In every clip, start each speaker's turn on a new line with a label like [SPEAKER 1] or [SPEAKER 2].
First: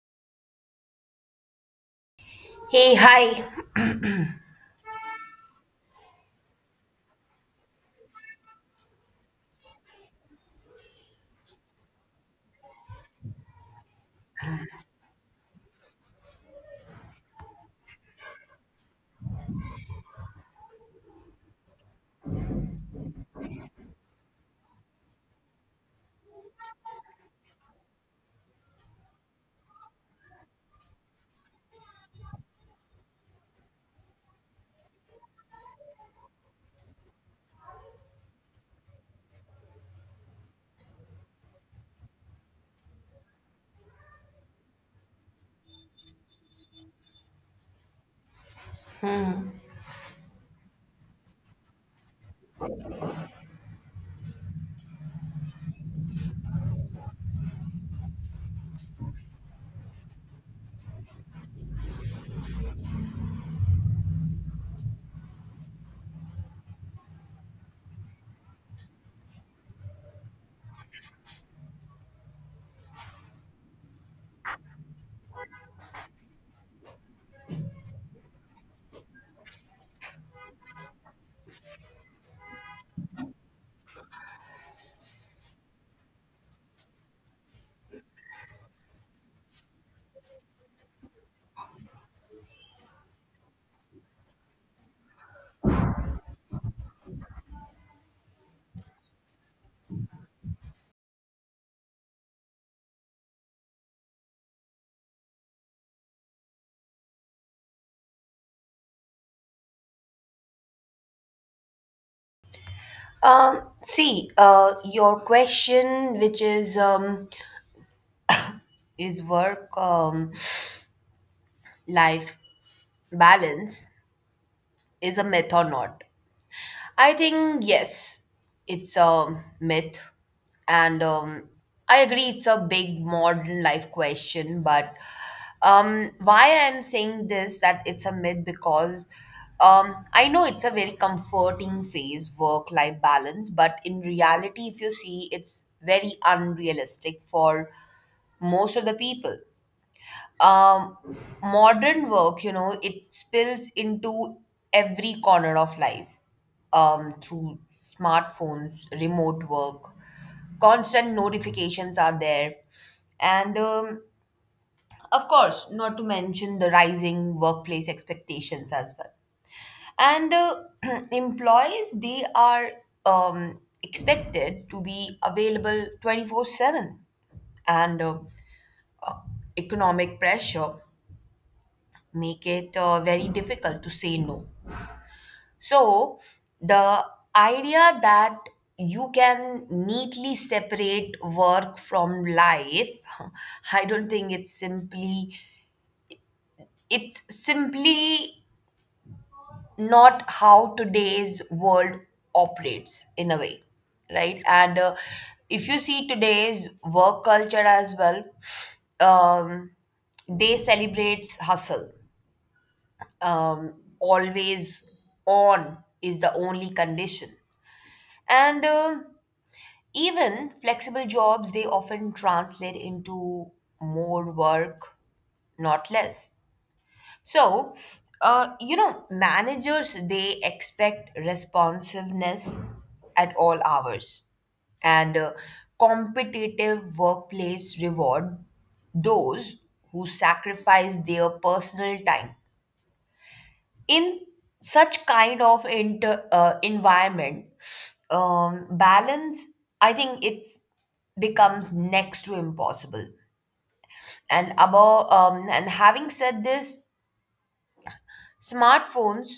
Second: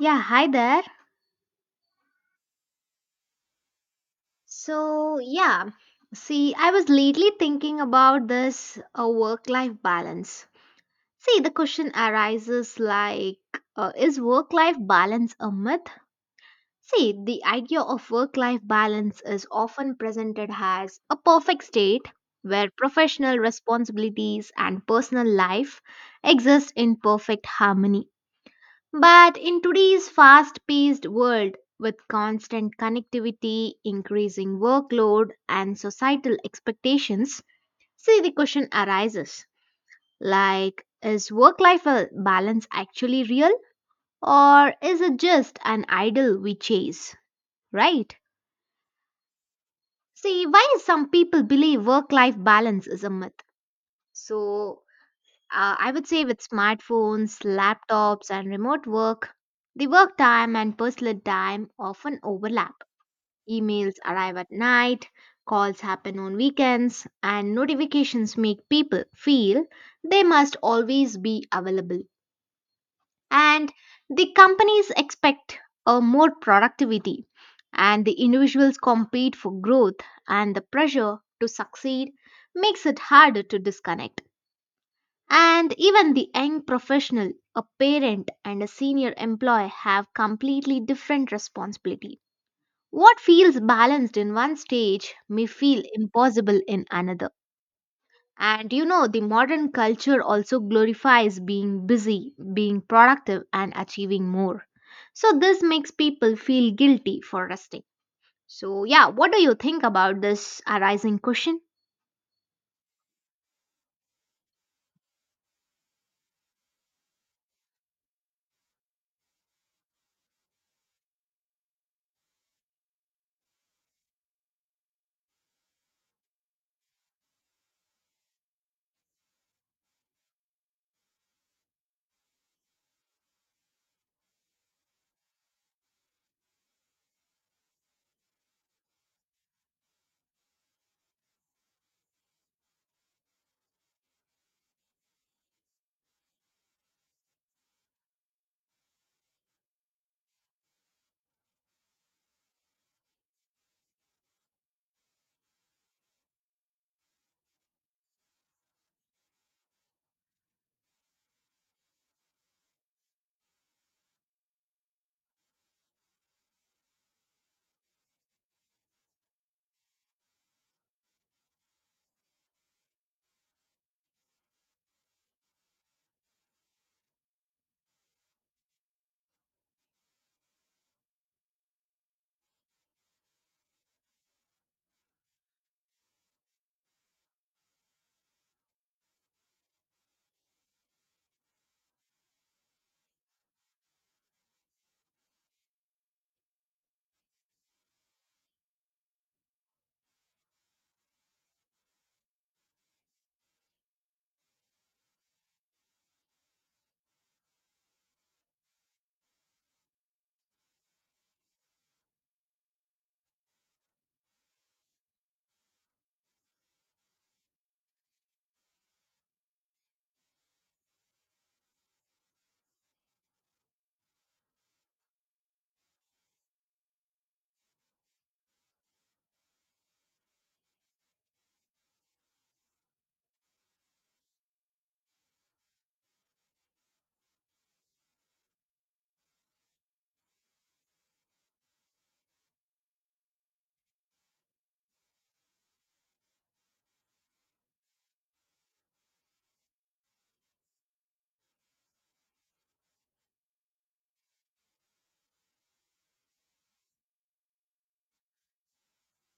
[SPEAKER 1] Yeah, hi there.
[SPEAKER 2] Hey, hi.
[SPEAKER 1] So, yeah, see, I was lately thinking about this work life balance. See, the question arises like, is work life balance a myth? See, the idea of work life balance is often presented as a perfect state where professional responsibilities and personal life exist in perfect harmony. But in today's fast paced world, with constant connectivity, increasing workload, and societal expectations, see the question arises like, is work life balance actually real or is it just an idol we chase? Right? See, why some people believe work life balance is a myth? So, I would say with smartphones, laptops, and remote work, the work time and personal time often overlap. Emails arrive at night, calls happen on weekends, and notifications make people feel they must always be available. And the companies expect more productivity, and the individuals compete for growth, and the pressure to succeed makes it harder to disconnect. And even the young professional, a parent, and a senior employee have completely different responsibility, what feels balanced in one stage may feel impossible in another. And you know, the modern culture also glorifies being busy, being productive, and achieving more. So, this makes people feel guilty for resting. So, yeah, what do you think about this arising question?
[SPEAKER 2] See, your question, which is work life balance, is a myth or not? I think yes, it's a myth, and I agree it's a big modern life question. But why I'm saying this that it's a myth because I know it's a very comforting phase, work life balance, but in reality, if you see, it's very unrealistic for most of the people um, modern work, it spills into every corner of life through smartphones, remote work, constant notifications are there. And of course, not to mention the rising workplace expectations as well. And employees, they are expected to be available 24/7 and economic pressure make it very difficult to say no. So, the idea that you can neatly separate work from life, I don't think it's simply not how today's world operates in a way, right? And if you see today's work culture as well, um, they celebrates hustle, um, always on is the only condition. And even flexible jobs, they often translate into more work, not less. So, managers, they expect responsiveness at all hours. And competitive workplace reward those who sacrifice their personal time in such kind of environment balance, I think it's becomes next to impossible. And above and having said this, smartphones,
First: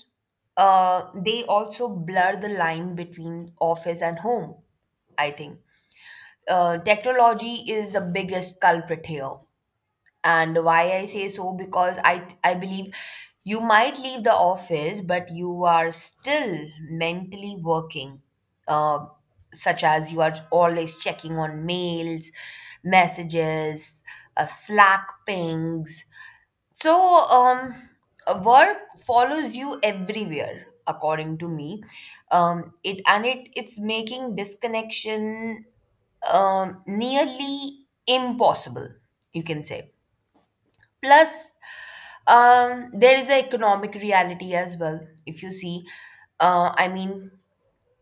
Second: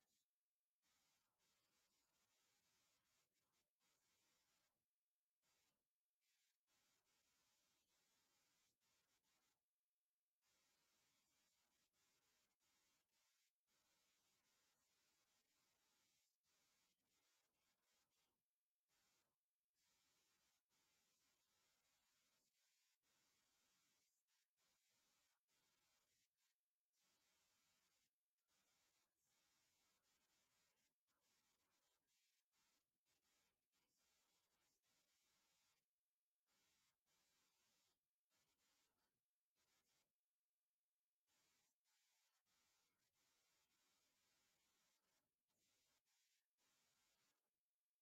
[SPEAKER 2] they also blur the line between office and home. I think technology is the biggest culprit here. And why I say so, because I believe you might leave the office, but you are still mentally working, uh, such as you are always checking on mails, messages, Slack pings. So um, work follows you everywhere, according to me. It and it it's making disconnection nearly impossible, you can say. Plus, there is an economic reality as well. If you see, uh, I mean,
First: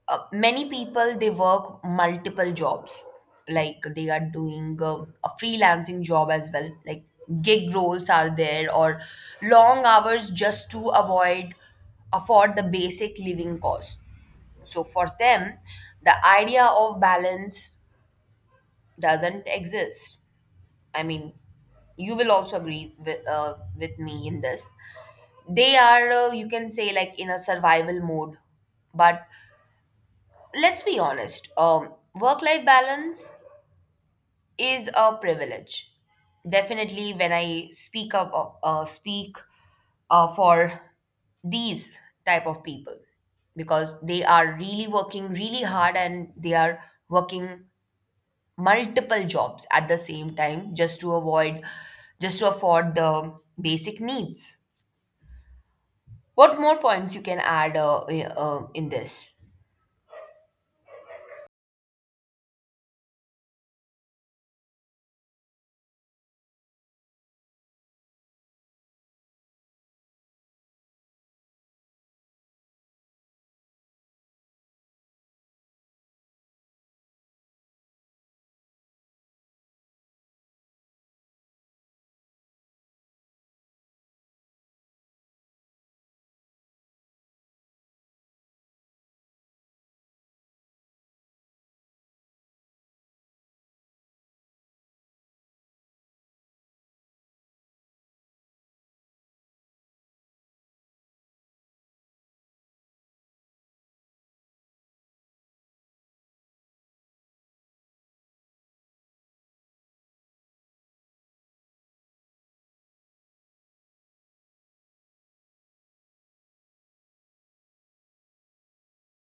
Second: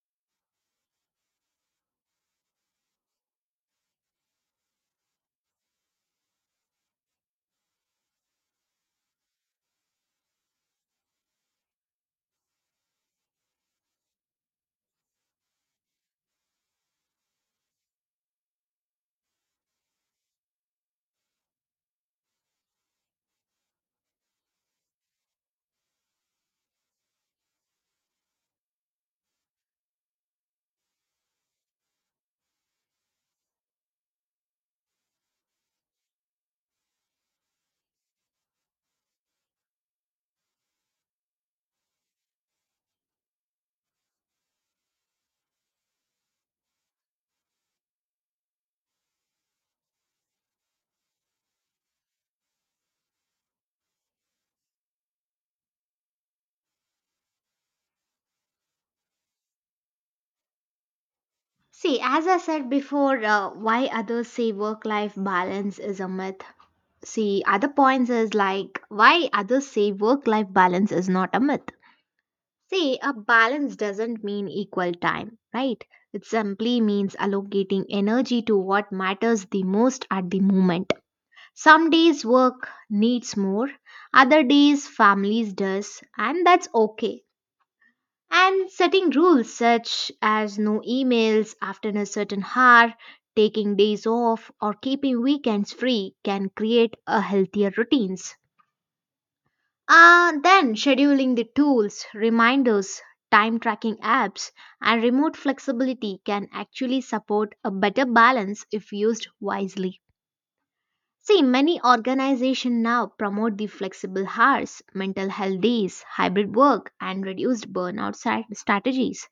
[SPEAKER 2] many people they work multiple jobs, like they are doing a freelancing job as well. Like gig roles are there, or long hours just to avoid afford the basic living costs. So for them, the idea of balance doesn't exist. I mean, you will also agree with me in this. They are you can say like in a survival mode, but let's be honest. Work life balance is a privilege, definitely when I speak for these type of people, because they are really working really hard and they are working multiple jobs at the same time just to avoid just to afford the basic needs. What more points you can add in this?
[SPEAKER 1] See, as I said before, why others say work life balance is a myth. See, other points is like why others say work life balance is not a myth. See, a balance doesn't mean equal time, right? It simply means allocating energy to what matters the most at the moment. Some days work needs more, other days families does, and that's okay. And setting rules such as no emails after a certain hour, taking days off, or keeping weekends free can create a healthier routines. Then scheduling the tools, reminders, time tracking apps, and remote flexibility can actually support a better balance if used wisely. See, many organizations now promote the flexible hours, mental health days, hybrid work, and reduced burnout strategies.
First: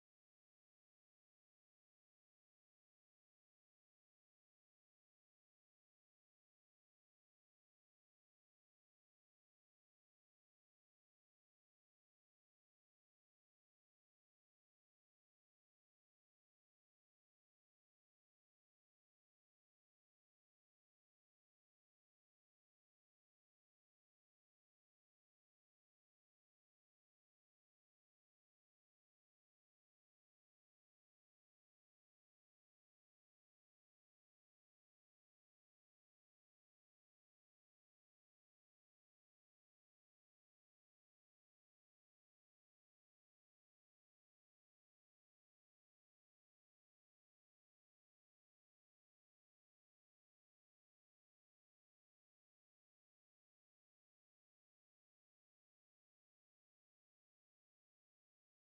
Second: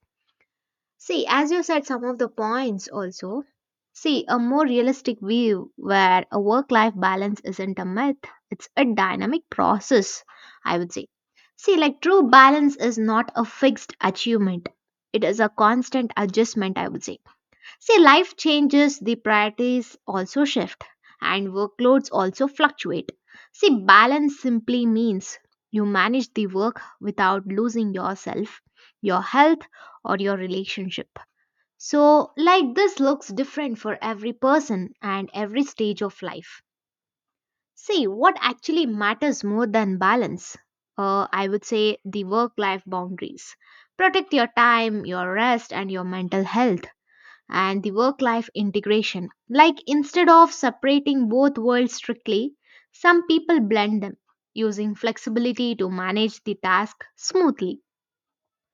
[SPEAKER 1] See, as you said, some of the points also. See, a more realistic view where a work life balance isn't a myth, it's a dynamic process, I would say. See, like true balance is not a fixed achievement, it is a constant adjustment, I would say. See, life changes, the priorities also shift, and workloads also fluctuate. See, balance simply means you manage the work without losing yourself, your health, or your relationship, so, like this looks different for every person and every stage of life. See, what actually matters more than balance? I would say the work life boundaries. Protect your time, your rest, and your mental health, and the work life integration. Like, instead of separating both worlds strictly, some people blend them, using flexibility to manage the task smoothly.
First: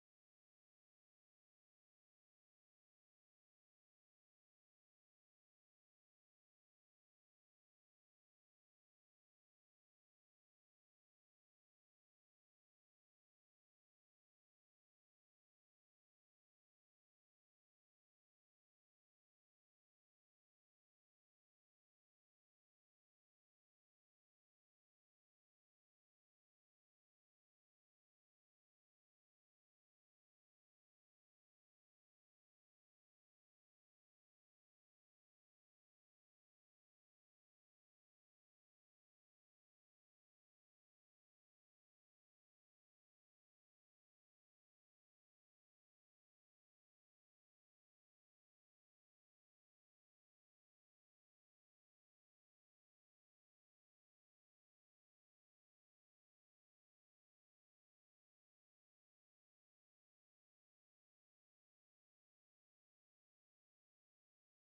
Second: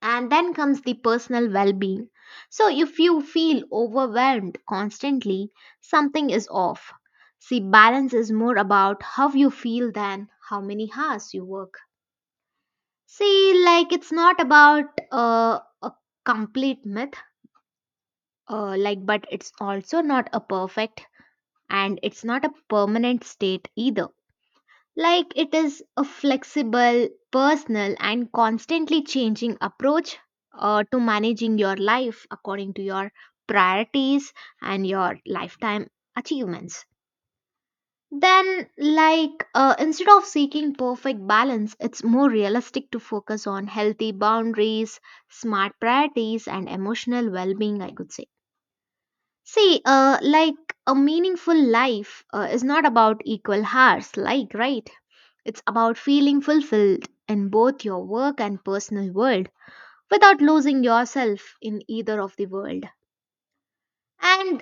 [SPEAKER 1] And then comes the personal well being. So, if you feel overwhelmed constantly, something is off. See, balance is more about how you feel than how many hours you work. See, like it's not about a complete myth, like, but it's also not a perfect and it's not a permanent state either. Like it is a flexible, personal, and constantly changing approach to managing your life according to your priorities and your lifetime achievements. Then, like, instead of seeking perfect balance, it's more realistic to focus on healthy boundaries, smart priorities, and emotional well being, I could say. See, like, a meaningful life is not about equal hours, like, right? It's about feeling fulfilled in both your work and personal world without losing yourself in either of the world. And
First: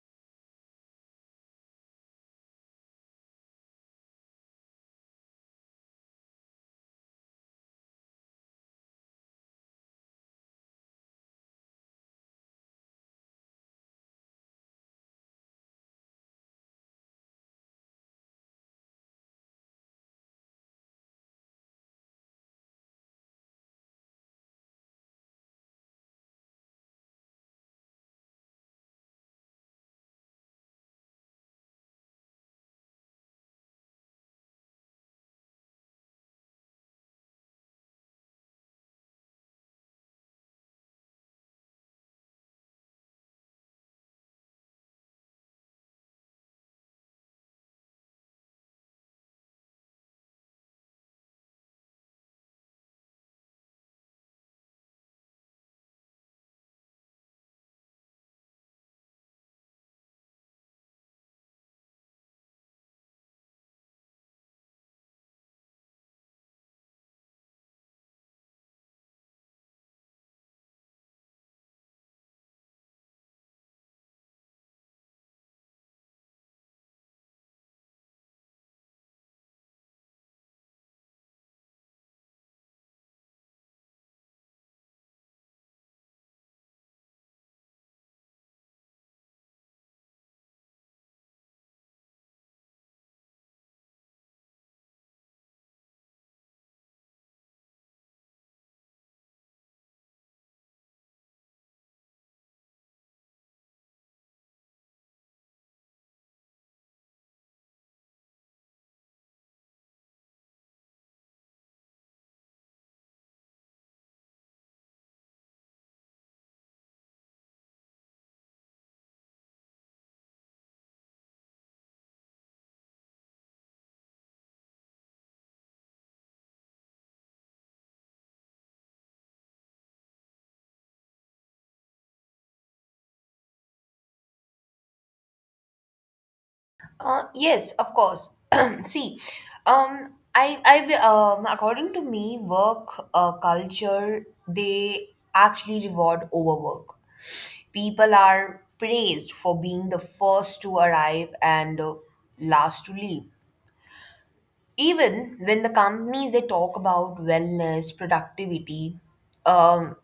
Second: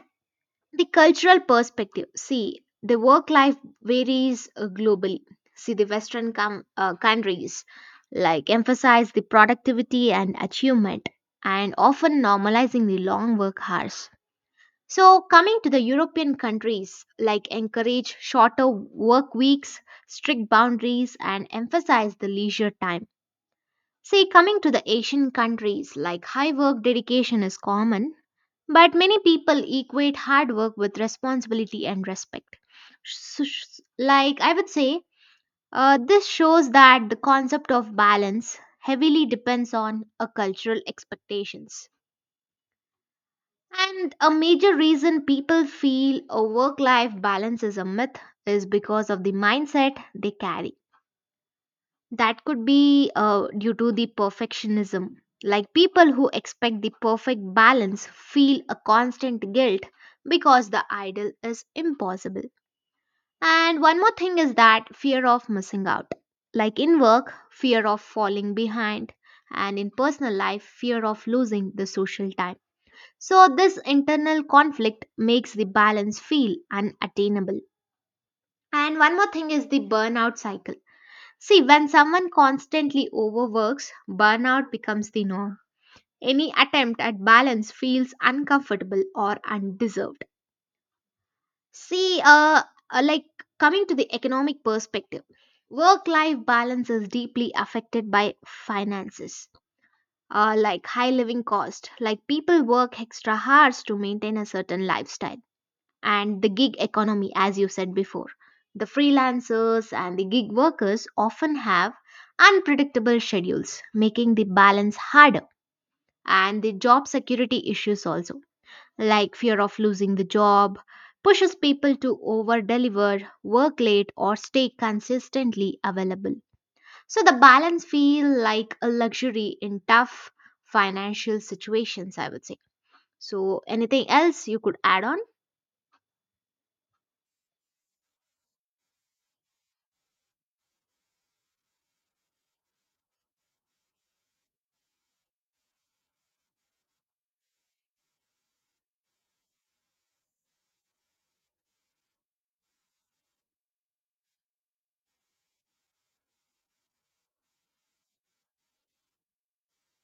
[SPEAKER 1] the cultural perspective. See, the work life varies globally. See, the Western countries like emphasize the productivity and achievement and often normalizing the long work hours. So, coming to the European countries, like encourage shorter work weeks, strict boundaries, and emphasize the leisure time. See, coming to the Asian countries, like high work dedication is common, but many people equate hard work with responsibility and respect. Like, I would say, this shows that the concept of balance heavily depends on a cultural expectations. And a major reason people feel a work life balance is a myth is because of the mindset they carry. That could be due to the perfectionism. Like people who expect the perfect balance feel a constant guilt because the ideal is impossible. And one more thing is that fear of missing out. Like in work, fear of falling behind, and in personal life, fear of losing the social time. So, this internal conflict makes the balance feel unattainable. And one more thing is the burnout cycle. See, when someone constantly overworks, burnout becomes the norm. Any attempt at balance feels uncomfortable or undeserved. See, like coming to the economic perspective, work life balance is deeply affected by finances, like high living cost, like people work extra hours to maintain a certain lifestyle and the gig economy, as you said before. The freelancers and the gig workers often have unpredictable schedules, making the balance harder, and the job security issues also, like fear of losing the job, pushes people to over deliver, work late, or stay consistently available. So the balance feel like a luxury in tough financial situations, I would say. So anything else you could add on?
[SPEAKER 2] Yes, of course. See, according to me, work culture they actually reward overwork. People are praised for being the first to arrive and last to leave. Even when the companies they talk about wellness, productivity, um,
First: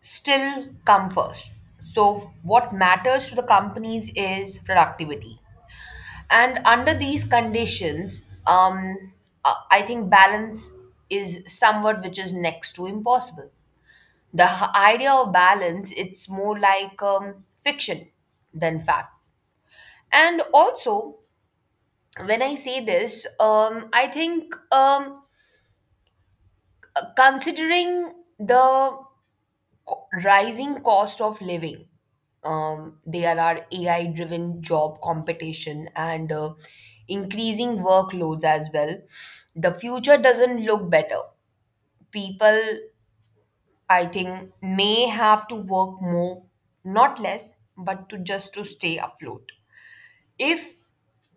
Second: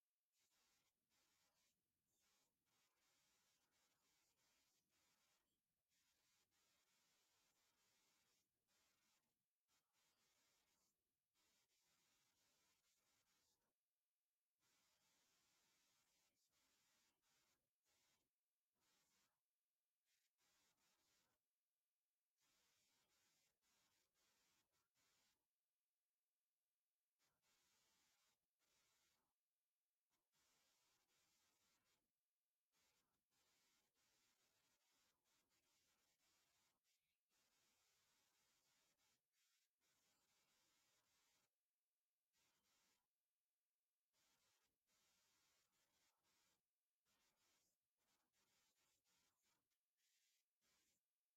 [SPEAKER 2] still come first. So, what matters to the companies is productivity. And under these conditions, I think balance is somewhat which is next to impossible. The idea of balance, it's more like fiction than fact. And also, when I say this, I think considering the rising cost of living. There are AI driven job competition and increasing workloads as well. The future doesn't look better. People, I think, may have to work more, not less, but to just to stay afloat. If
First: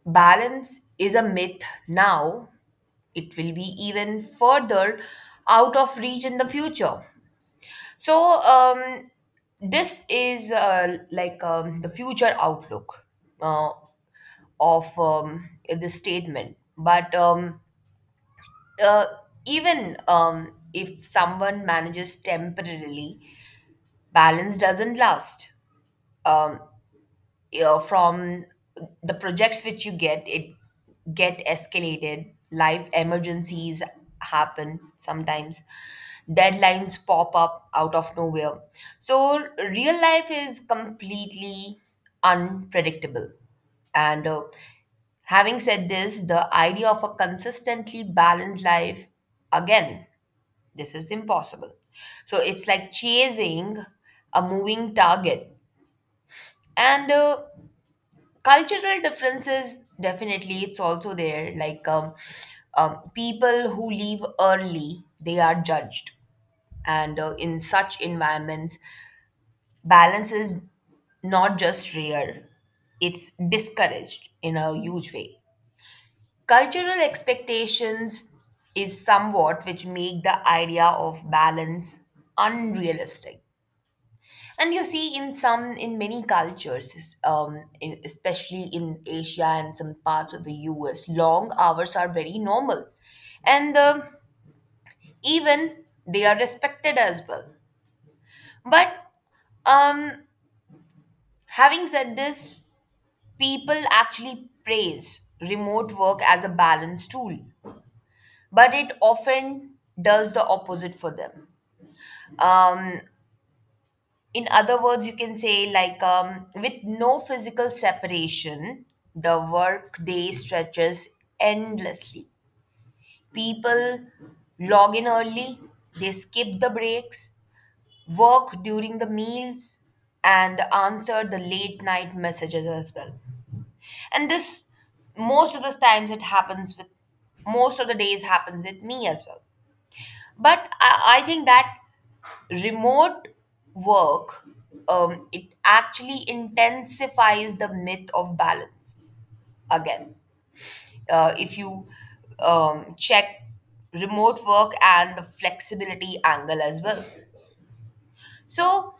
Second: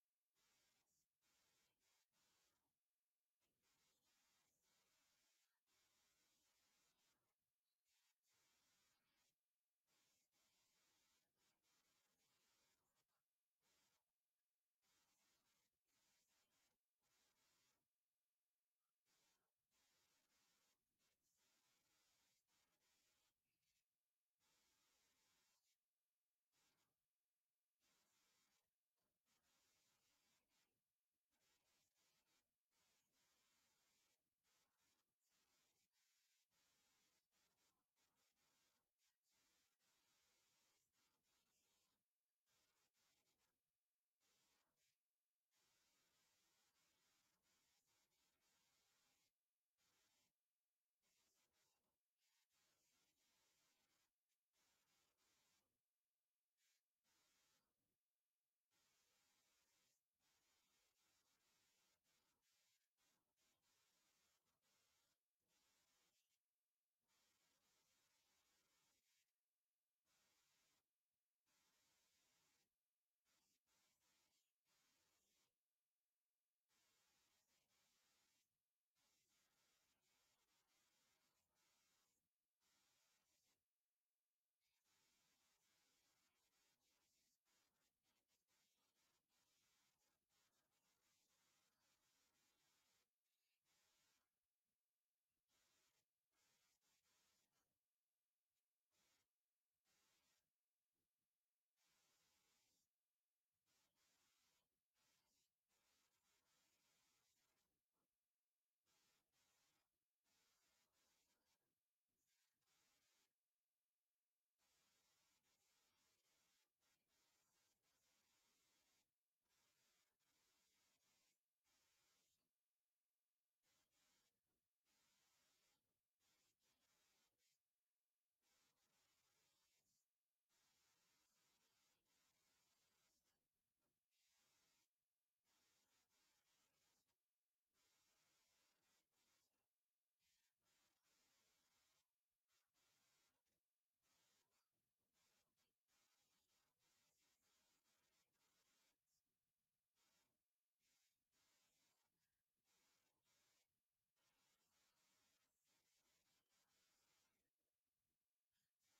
[SPEAKER 2] balance is a myth now, it will be even further out of reach in the future. So, this is the future outlook uh, of this statement. But uh, even if someone manages temporarily, balance doesn't last. Um, from the projects which you get it get escalated, life emergencies happen sometimes, deadlines pop up out of nowhere. So real life is completely unpredictable. And having said this, the idea of a consistently balanced life, again, this is impossible. So it's like chasing a moving target. And cultural differences, definitely it's also there. Like people who leave early, they are judged. And in such environments, balance is not just rare, it's discouraged in a huge way. Cultural expectations is somewhat which make the idea of balance unrealistic. And you see, in many cultures, in, especially in Asia and some parts of the US, long hours are very normal. And even they are respected as well. But um, having said this, people actually praise remote work as a balance tool, but it often does the opposite for them. Um, in other words, you can say like with no physical separation the work day stretches endlessly. People log in early, they skip the breaks, work during the meals, and answer the late night messages as well. And this most of the times it happens with most of the days happens with me as well. But I think that remote work, it actually intensifies the myth of balance. Again, if you check remote work and the flexibility angle as well. So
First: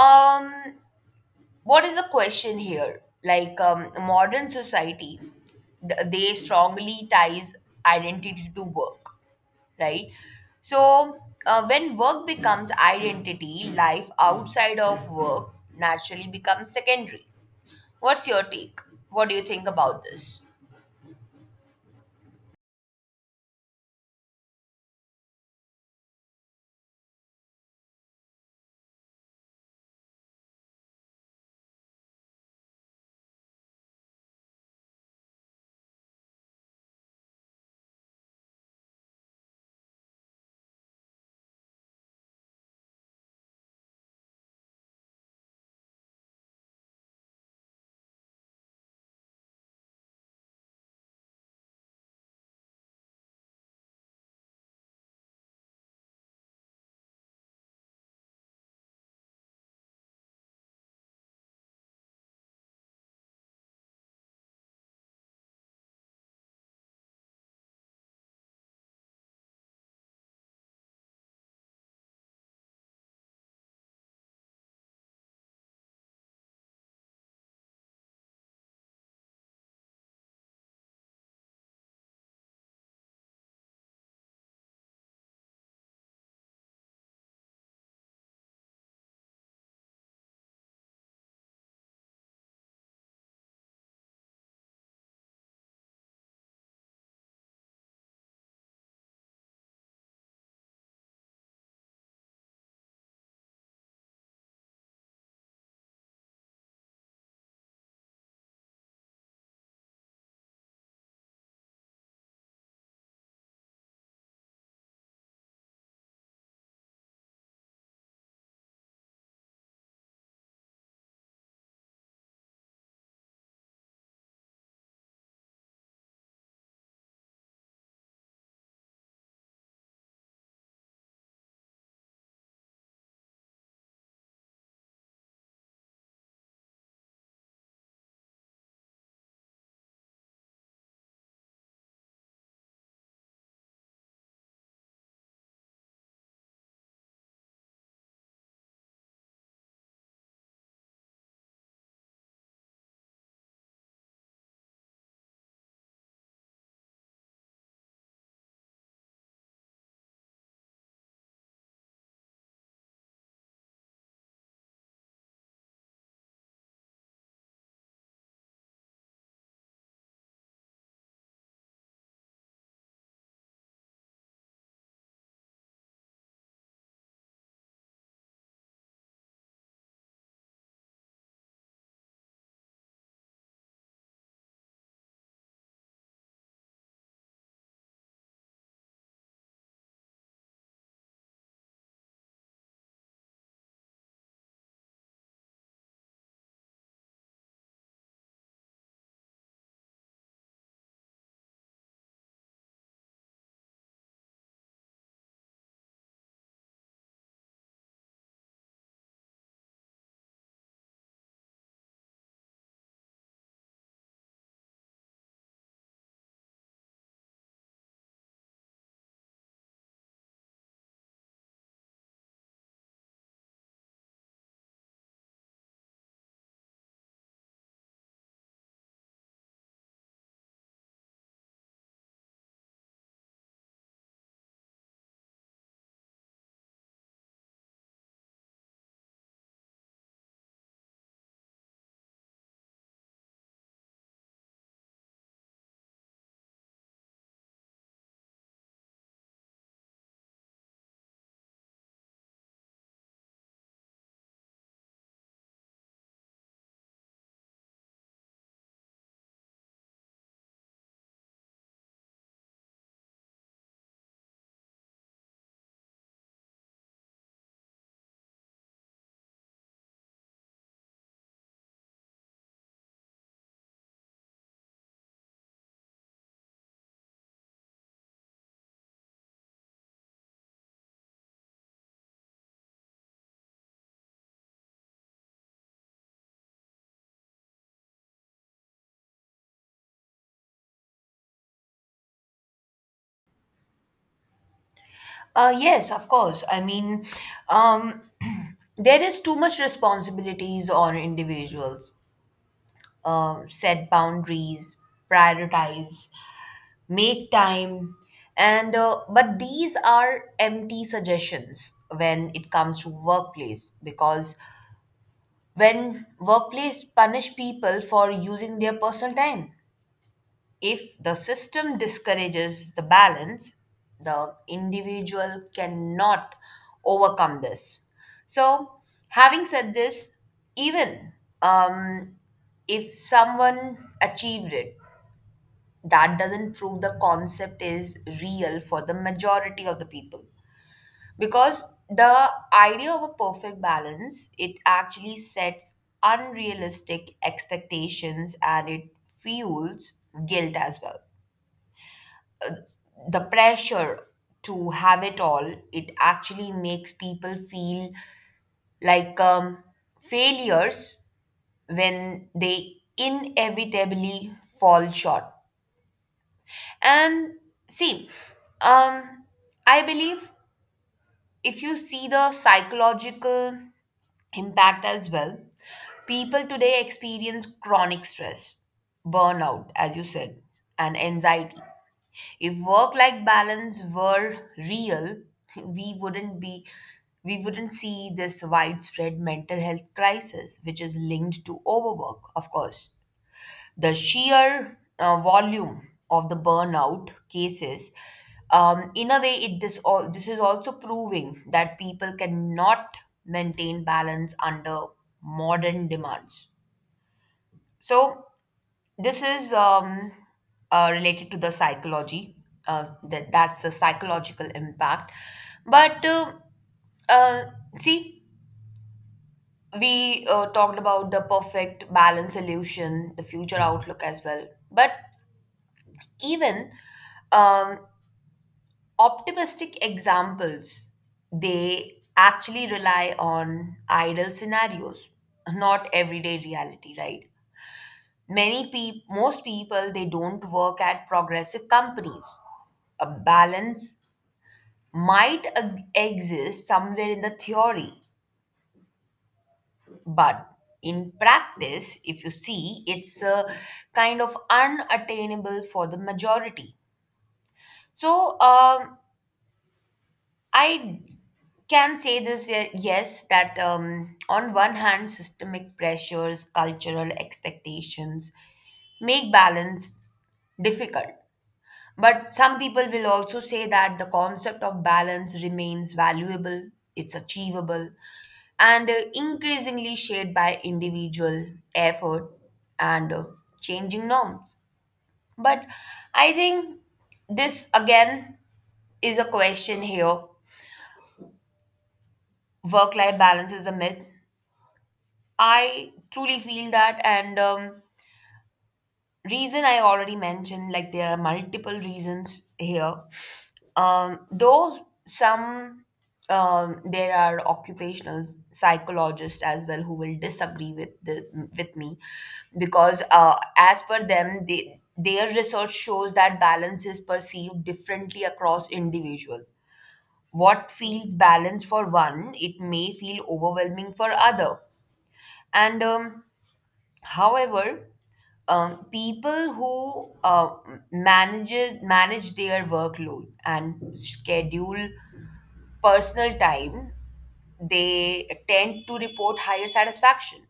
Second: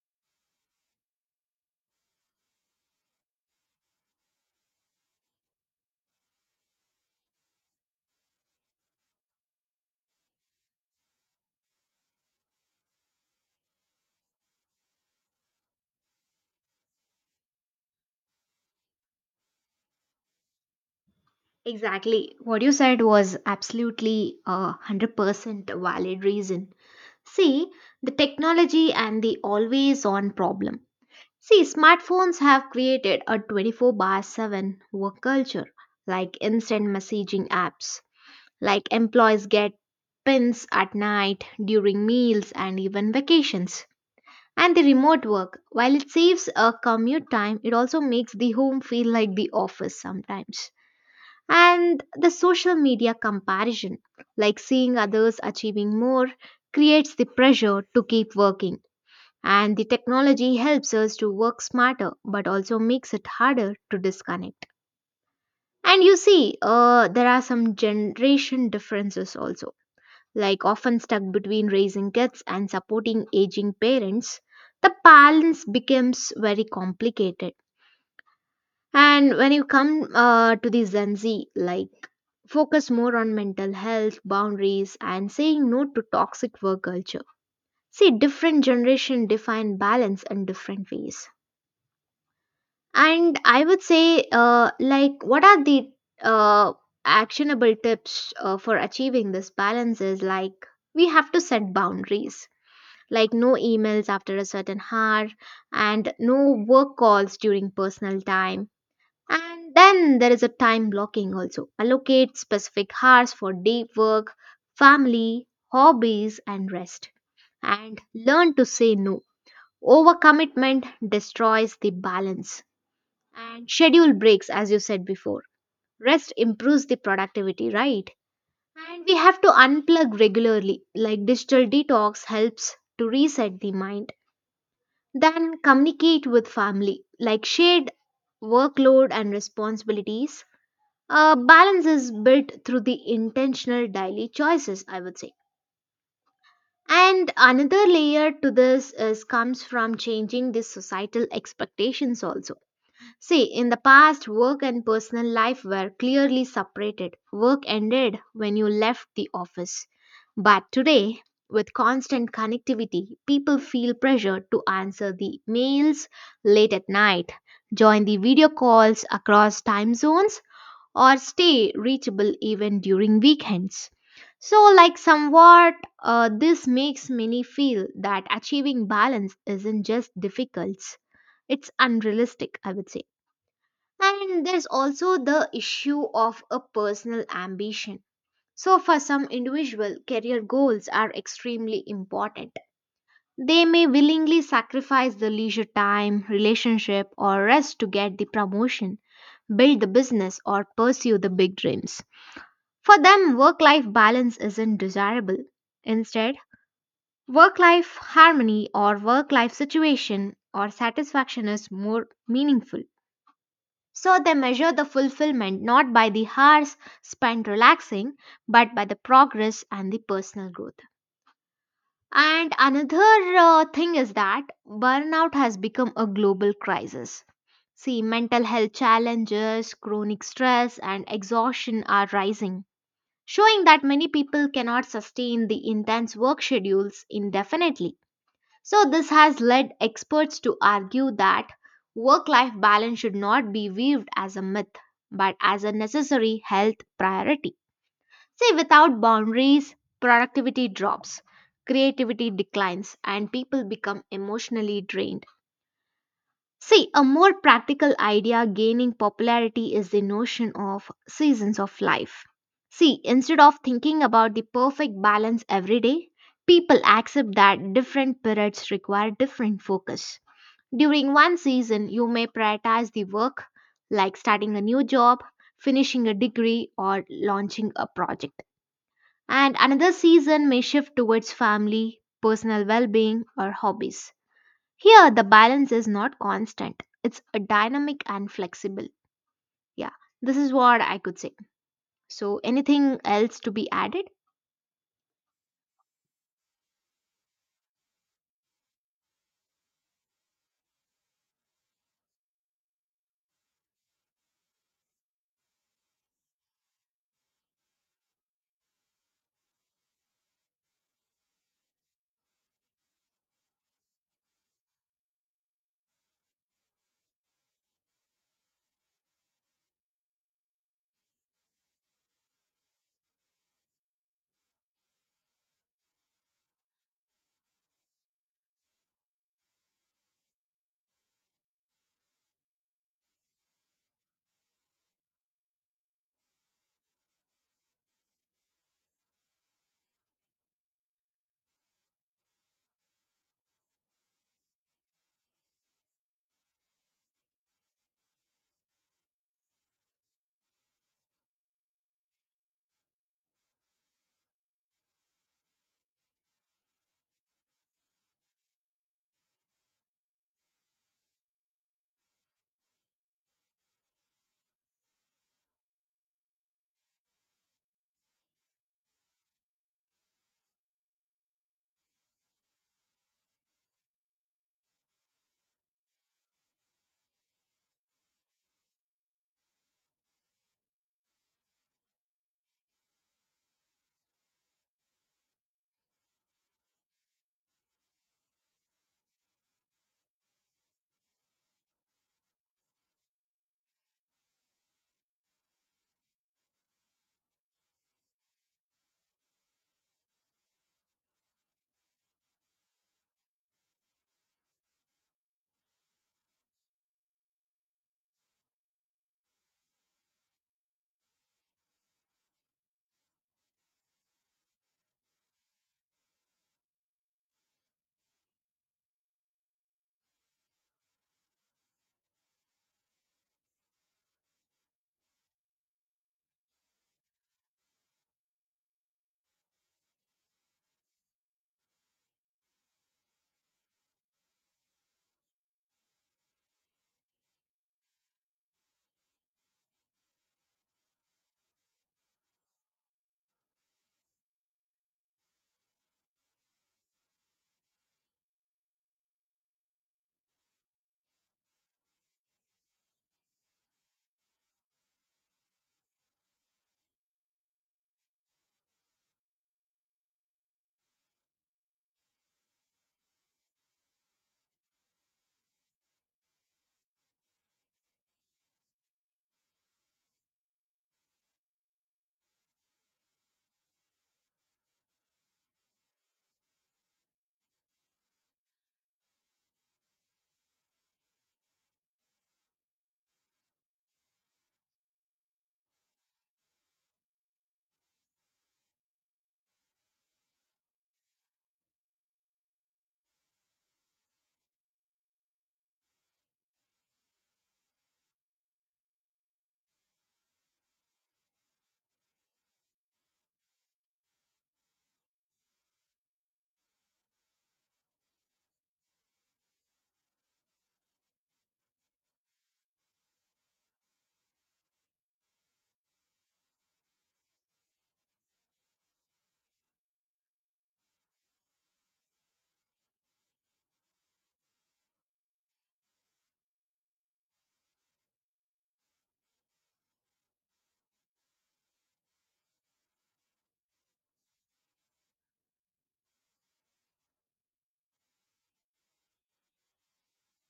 [SPEAKER 2] um, what is the question here, like modern society, they strongly ties identity to work, right? So, when work becomes identity, life outside of work naturally becomes secondary. What's your take? What do you think about this?
[SPEAKER 1] Exactly. What you said was absolutely 100% valid reason. See, the technology and the always on problem. See, smartphones have created a 24/7 work culture, like instant messaging apps, like employees get pins at night, during meals, and even vacations. And the remote work, while it saves a commute time, it also makes the home feel like the office sometimes. And the social media comparison, like seeing others achieving more, creates the pressure to keep working. And the technology helps us to work smarter but also makes it harder to disconnect. And you see, there are some generation differences also, like often stuck between raising kids and supporting aging parents. The balance becomes very complicated. And when you come to the Gen Z, like focus more on mental health, boundaries, and saying no to toxic work culture. See, different generation define balance in different ways. And I would say, like, what are the uh, actionable tips for achieving this balance? Is like we have to set boundaries, like no emails after a certain hour, and no work calls during personal time, and then there is a time blocking also. Allocate specific hours for deep work, family, hobbies, and rest. And learn to say no. Overcommitment destroys the balance. And schedule breaks, as you said before. Rest improves the productivity, right? And we have to unplug regularly, like digital detox helps to reset the mind. Then communicate with family, like shared workload and responsibilities. Balance is built through the intentional daily choices, I would say. And another layer to this is comes from changing the societal expectations also. See, in the past, work and personal life were clearly separated. Work ended when you left the office. But today, with constant connectivity, people feel pressured to answer the mails late at night, join the video calls across time zones, or stay reachable even during weekends. So, like, somewhat, this makes many feel that achieving balance isn't just difficult, it's unrealistic, I would say. And there's also the issue of a personal ambition. So, for some individual, career goals are extremely important. They may willingly sacrifice the leisure time, relationship, or rest to get the promotion, build the business, or pursue the big dreams. For them, work life balance isn't desirable. Instead, work life harmony or work life situation or satisfaction is more meaningful. So they measure the fulfillment not by the hours spent relaxing, but by the progress and the personal growth. And another thing is that burnout has become a global crisis. See, mental health challenges, chronic stress, and exhaustion are rising, showing that many people cannot sustain the intense work schedules indefinitely. So, this has led experts to argue that work life balance should not be viewed as a myth but as a necessary health priority. See, without boundaries, productivity drops, creativity declines, and people become emotionally drained. See, a more practical idea gaining popularity is the notion of seasons of life. See, instead of thinking about the perfect balance every day, people accept that different periods require different focus. During one season, you may prioritize the work, like starting a new job, finishing a degree, or launching a project. And another season may shift towards family, personal well being, or hobbies. Here, the balance is not constant, it's a dynamic and flexible. Yeah, this is what I could say. So, anything else to be added?
[SPEAKER 2] Yes, of course. I mean, um, there is too much responsibilities on individuals. Set boundaries, prioritize, make time, and but these are empty suggestions when it comes to workplace, because when workplace punish people for using their personal time, if the system discourages the balance, the individual cannot overcome this. So having said this, even um, if someone achieved it, that doesn't prove the concept is real for the majority of the people. Because the idea of a perfect balance, it actually sets unrealistic expectations, and it fuels guilt as well. The pressure to have it all, it actually makes people feel like failures when they inevitably fall short. And see, um I believe if you see the psychological impact as well. People today experience chronic stress, burnout, as you said, and anxiety. If work life balance were real, we wouldn't be we wouldn't see this widespread mental health crisis which is linked to overwork, of course. The sheer volume of the burnout cases, in a way, it this all this is also proving that people cannot maintain balance under modern demands. So this is related to the psychology, that's the psychological impact. But uh, see, we talked about the perfect balance solution, the future outlook as well. But even um, optimistic examples, they actually rely on ideal scenarios, not everyday reality, right? Many people, most people, they don't work at progressive companies. A balance exist somewhere in the theory, but in practice, if you see, it's a kind of unattainable for the majority. So I can say this, yes, that on one hand, systemic pressures, cultural expectations make balance difficult. But some people will also say that the concept of balance remains valuable, it's achievable, and increasingly shaped by individual effort and changing norms. But I think this again is a question here. Work life balance is a myth, I truly feel that. And reason I already mentioned, like there are multiple reasons here. Though some there are occupational psychologists as well who will disagree with the with me, because as per them, their research shows that balance is perceived differently across individual. What feels balanced for one, it may feel overwhelming for other. And however, people who manage their workload and schedule personal time, they tend to report higher satisfaction.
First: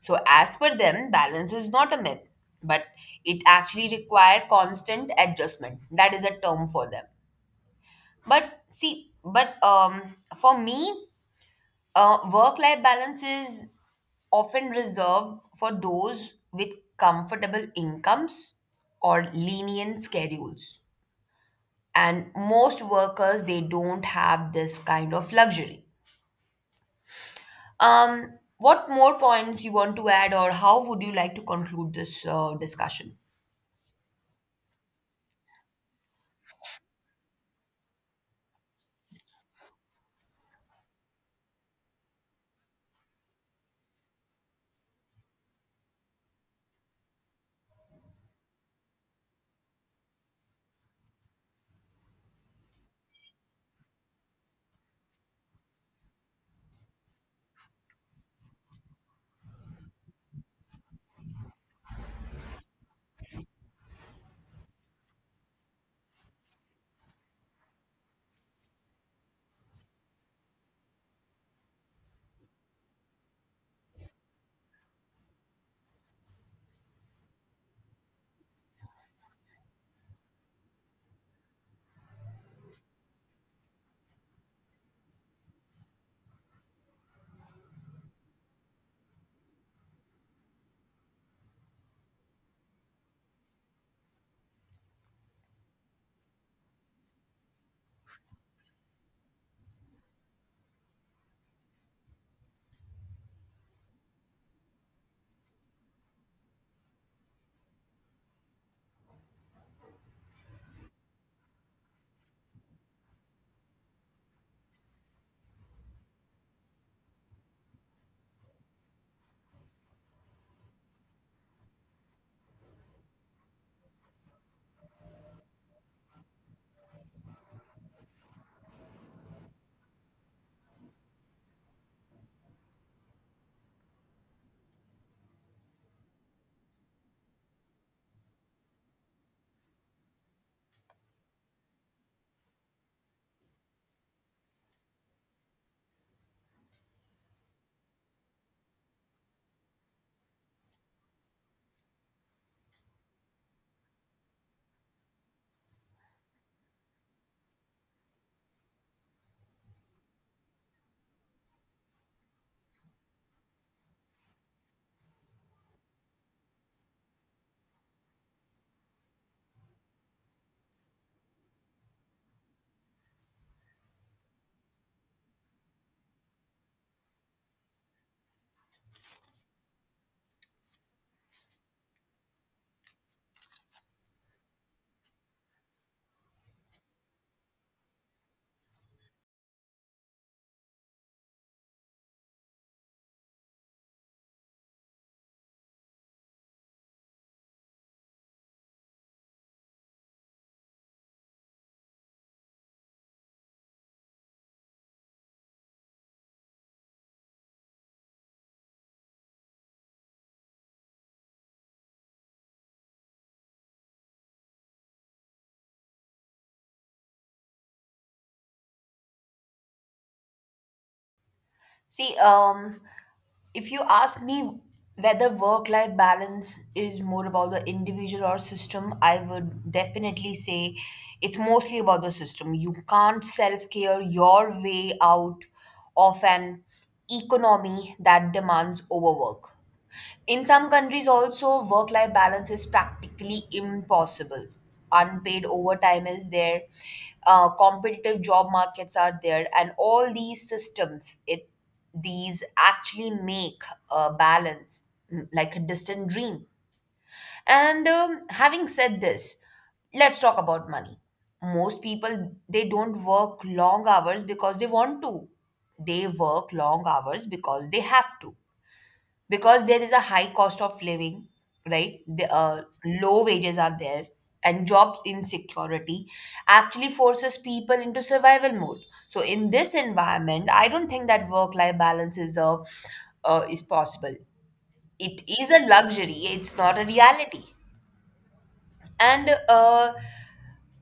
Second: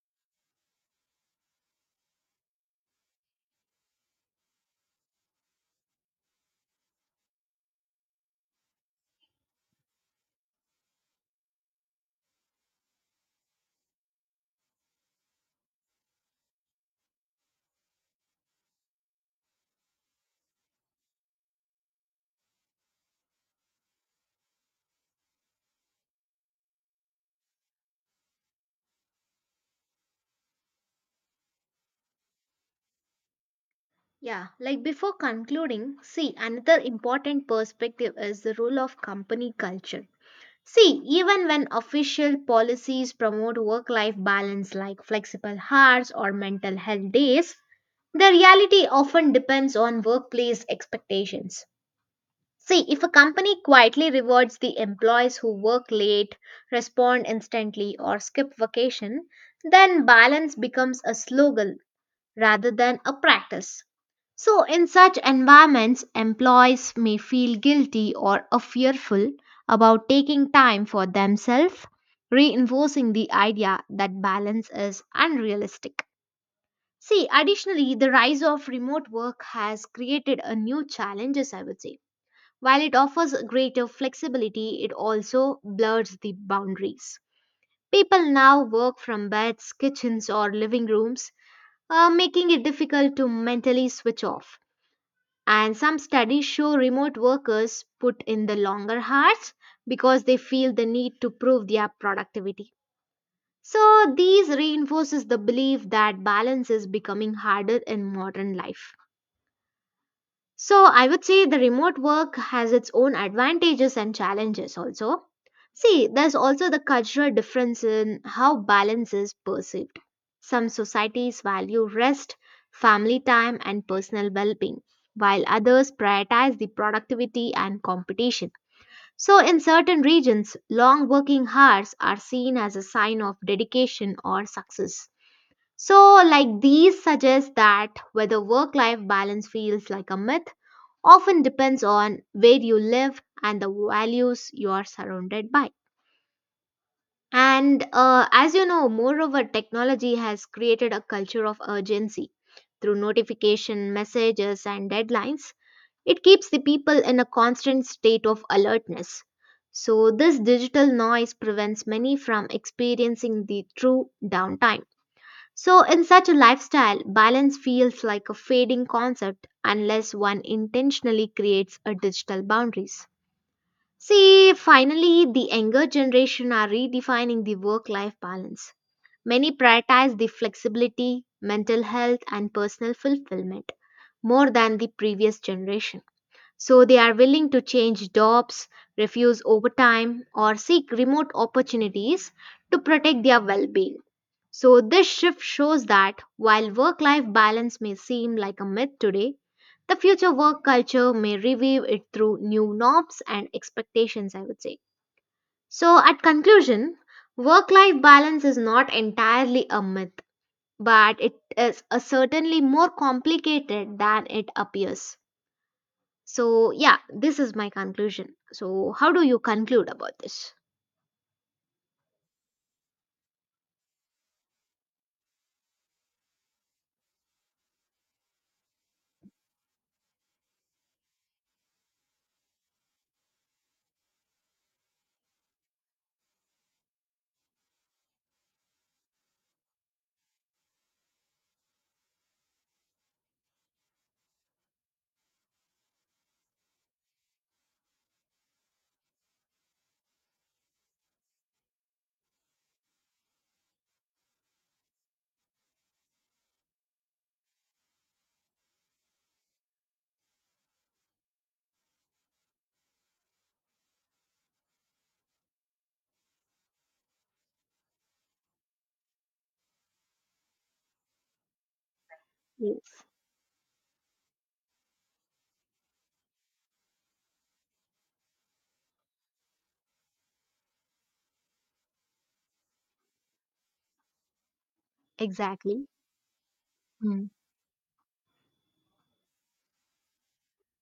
[SPEAKER 2] So as per them, balance is not a myth, but it actually require constant adjustment, that is a term for them. But see but for me, work life balance is often reserved for those with comfortable incomes or lenient schedules. And most workers, they don't have this kind of luxury. What more points you want to add, or how would you like to conclude this discussion?
[SPEAKER 1] Yeah, like before concluding, see another important perspective is the role of company culture. See, even when official policies promote work life balance like flexible hours or mental health days, the reality often depends on workplace expectations. See, if a company quietly rewards the employees who work late, respond instantly, or skip vacation, then balance becomes a slogan rather than a practice. So, in such environments, employees may feel guilty or fearful about taking time for themselves, reinforcing the idea that balance is unrealistic. See, additionally, the rise of remote work has created a new challenges, I would say, while it offers greater flexibility, it also blurs the boundaries. People now work from beds, kitchens, or living rooms, making it difficult to mentally switch off. And some studies show remote workers put in the longer hours because they feel the need to prove their productivity. So these reinforces the belief that balance is becoming harder in modern life. So I would say the remote work has its own advantages and challenges also. See, there's also the cultural difference in how balance is perceived. Some societies value rest, family time, and personal well being, while others prioritize the productivity and competition. So, in certain regions, long working hours are seen as a sign of dedication or success. So, like these suggest that whether work life balance feels like a myth often depends on where you live and the values you are surrounded by. And as you know, moreover, technology has created a culture of urgency through notification, messages, and deadlines. It keeps the people in a constant state of alertness. So, this digital noise prevents many from experiencing the true downtime, so, in such a lifestyle, balance feels like a fading concept unless one intentionally creates a digital boundaries. See, finally, the younger generation are redefining the work life balance. Many prioritize the flexibility, mental health, and personal fulfillment more than the previous generation. So, they are willing to change jobs, refuse overtime, or seek remote opportunities to protect their well being. So, this shift shows that while work life balance may seem like a myth today, the future work culture may revive it through new norms and expectations, I would say. So, at conclusion, work life balance is not entirely a myth, but it is a certainly more complicated than it appears. So, yeah, this is my conclusion. So, how do you conclude about this?
[SPEAKER 2] See, if you ask me whether work life balance is more about the individual or system, I would definitely say it's mostly about the system. You can't self care your way out of an economy that demands overwork. In some countries, also, work life balance is practically impossible. Unpaid overtime is there, competitive job markets are there, and all these systems, it these actually make a balance, like a distant dream. And having said this, let's talk about money. Most people they don't work long hours because they want to. They work long hours because they have to, because there is a high cost of living, right? The
[SPEAKER 1] Yes,
[SPEAKER 2] Low wages are there, and jobs insecurity actually forces people into survival mode. So in this environment, I don't think that work-life balance is a is possible. It is a
[SPEAKER 1] exactly.
[SPEAKER 2] luxury. It's not a
[SPEAKER 1] Hmm.
[SPEAKER 2] reality. And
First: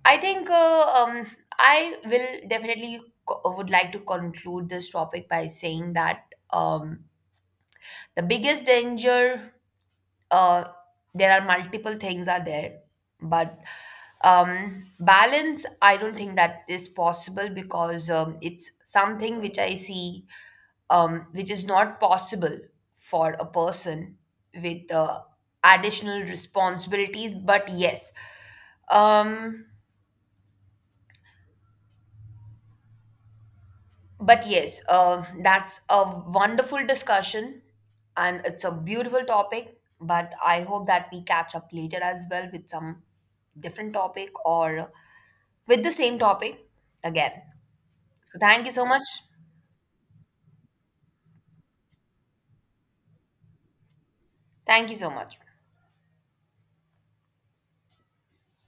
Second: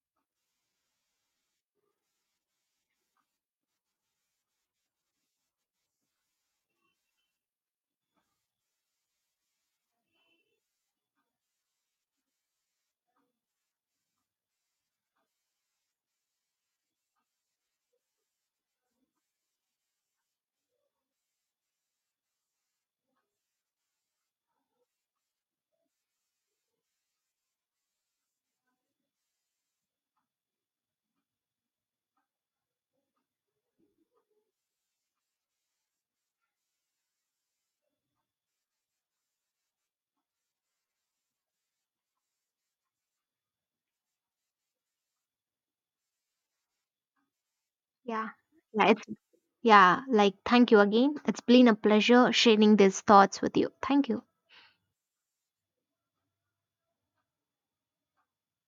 [SPEAKER 2] I think uh, um, I will definitely would like to conclude this topic by saying that um, the biggest danger, uh, there are multiple things are there. But balance I don't think that is possible, because it's something which I see which is not possible for a person with additional responsibilities. But yes, um, But yes, that's a wonderful discussion and it's a beautiful topic. But I hope that we catch up later as well with some different topic or with the same topic again.
[SPEAKER 1] Yeah.
[SPEAKER 2] So thank you so
[SPEAKER 1] Yeah,
[SPEAKER 2] much.
[SPEAKER 1] it's Yeah, like, thank you again. It's been a pleasure sharing these thoughts with you. Thank you.
[SPEAKER 2] Thank you so much.